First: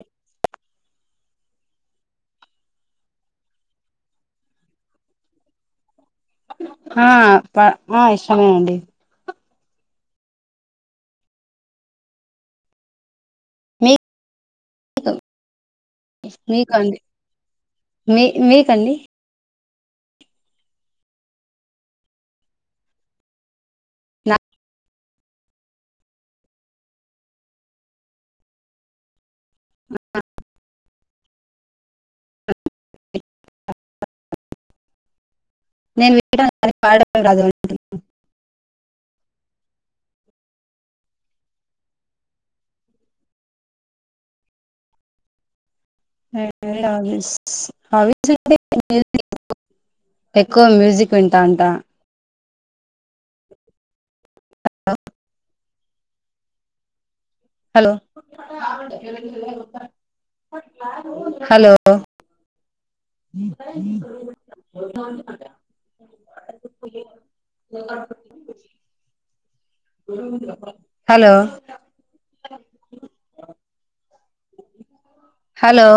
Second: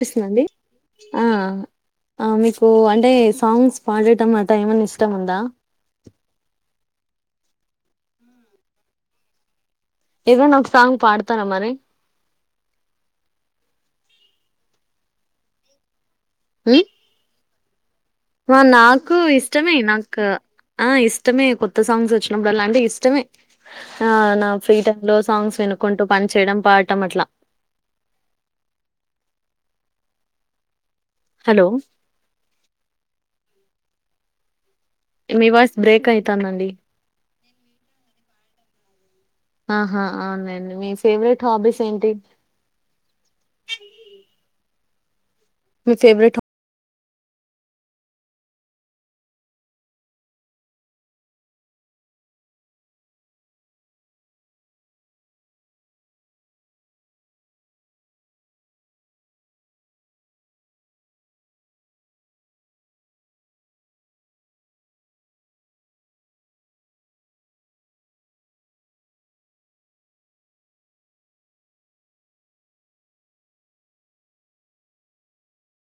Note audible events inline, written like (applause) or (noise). పిస్తుందా అండి ఆ మీకు అంటే సాంగ్స్ పాడటం అట ఏమన్నా ఇష్టం ఉందా ఆ ప ఆ ఇష్టమే అండి ఎదైనా ఒక సాంగ్ పాడతార మరి మీ కా హ్మ్. (unintelligible) ఆ నాకు ఇష్ట ఇష్టమే నాకు ఆ ఇష్టమే కొత్త సాంగ్స్ వచ్చినప్పుడలాంటే ఇష్టమే ఆ నా ఫ్రీ టై లో సాంగ్స్ వెనుకుంటూ పని చేయడం పాడటం అట్లా హలో మీవాస్ బ్రేక్ నేను వినడం అయితానండి కానీ పాడడం రాదు ఆహా అవునండి మీ ఫేవరెట్ హాబీస్ ఏంటి మీ ఫేవరెట్ అ హవిస్ హవి అ (unintelligible) ఎక్కువ మ్యూజిక్ వింటా అంట హలో హలో హలో హలో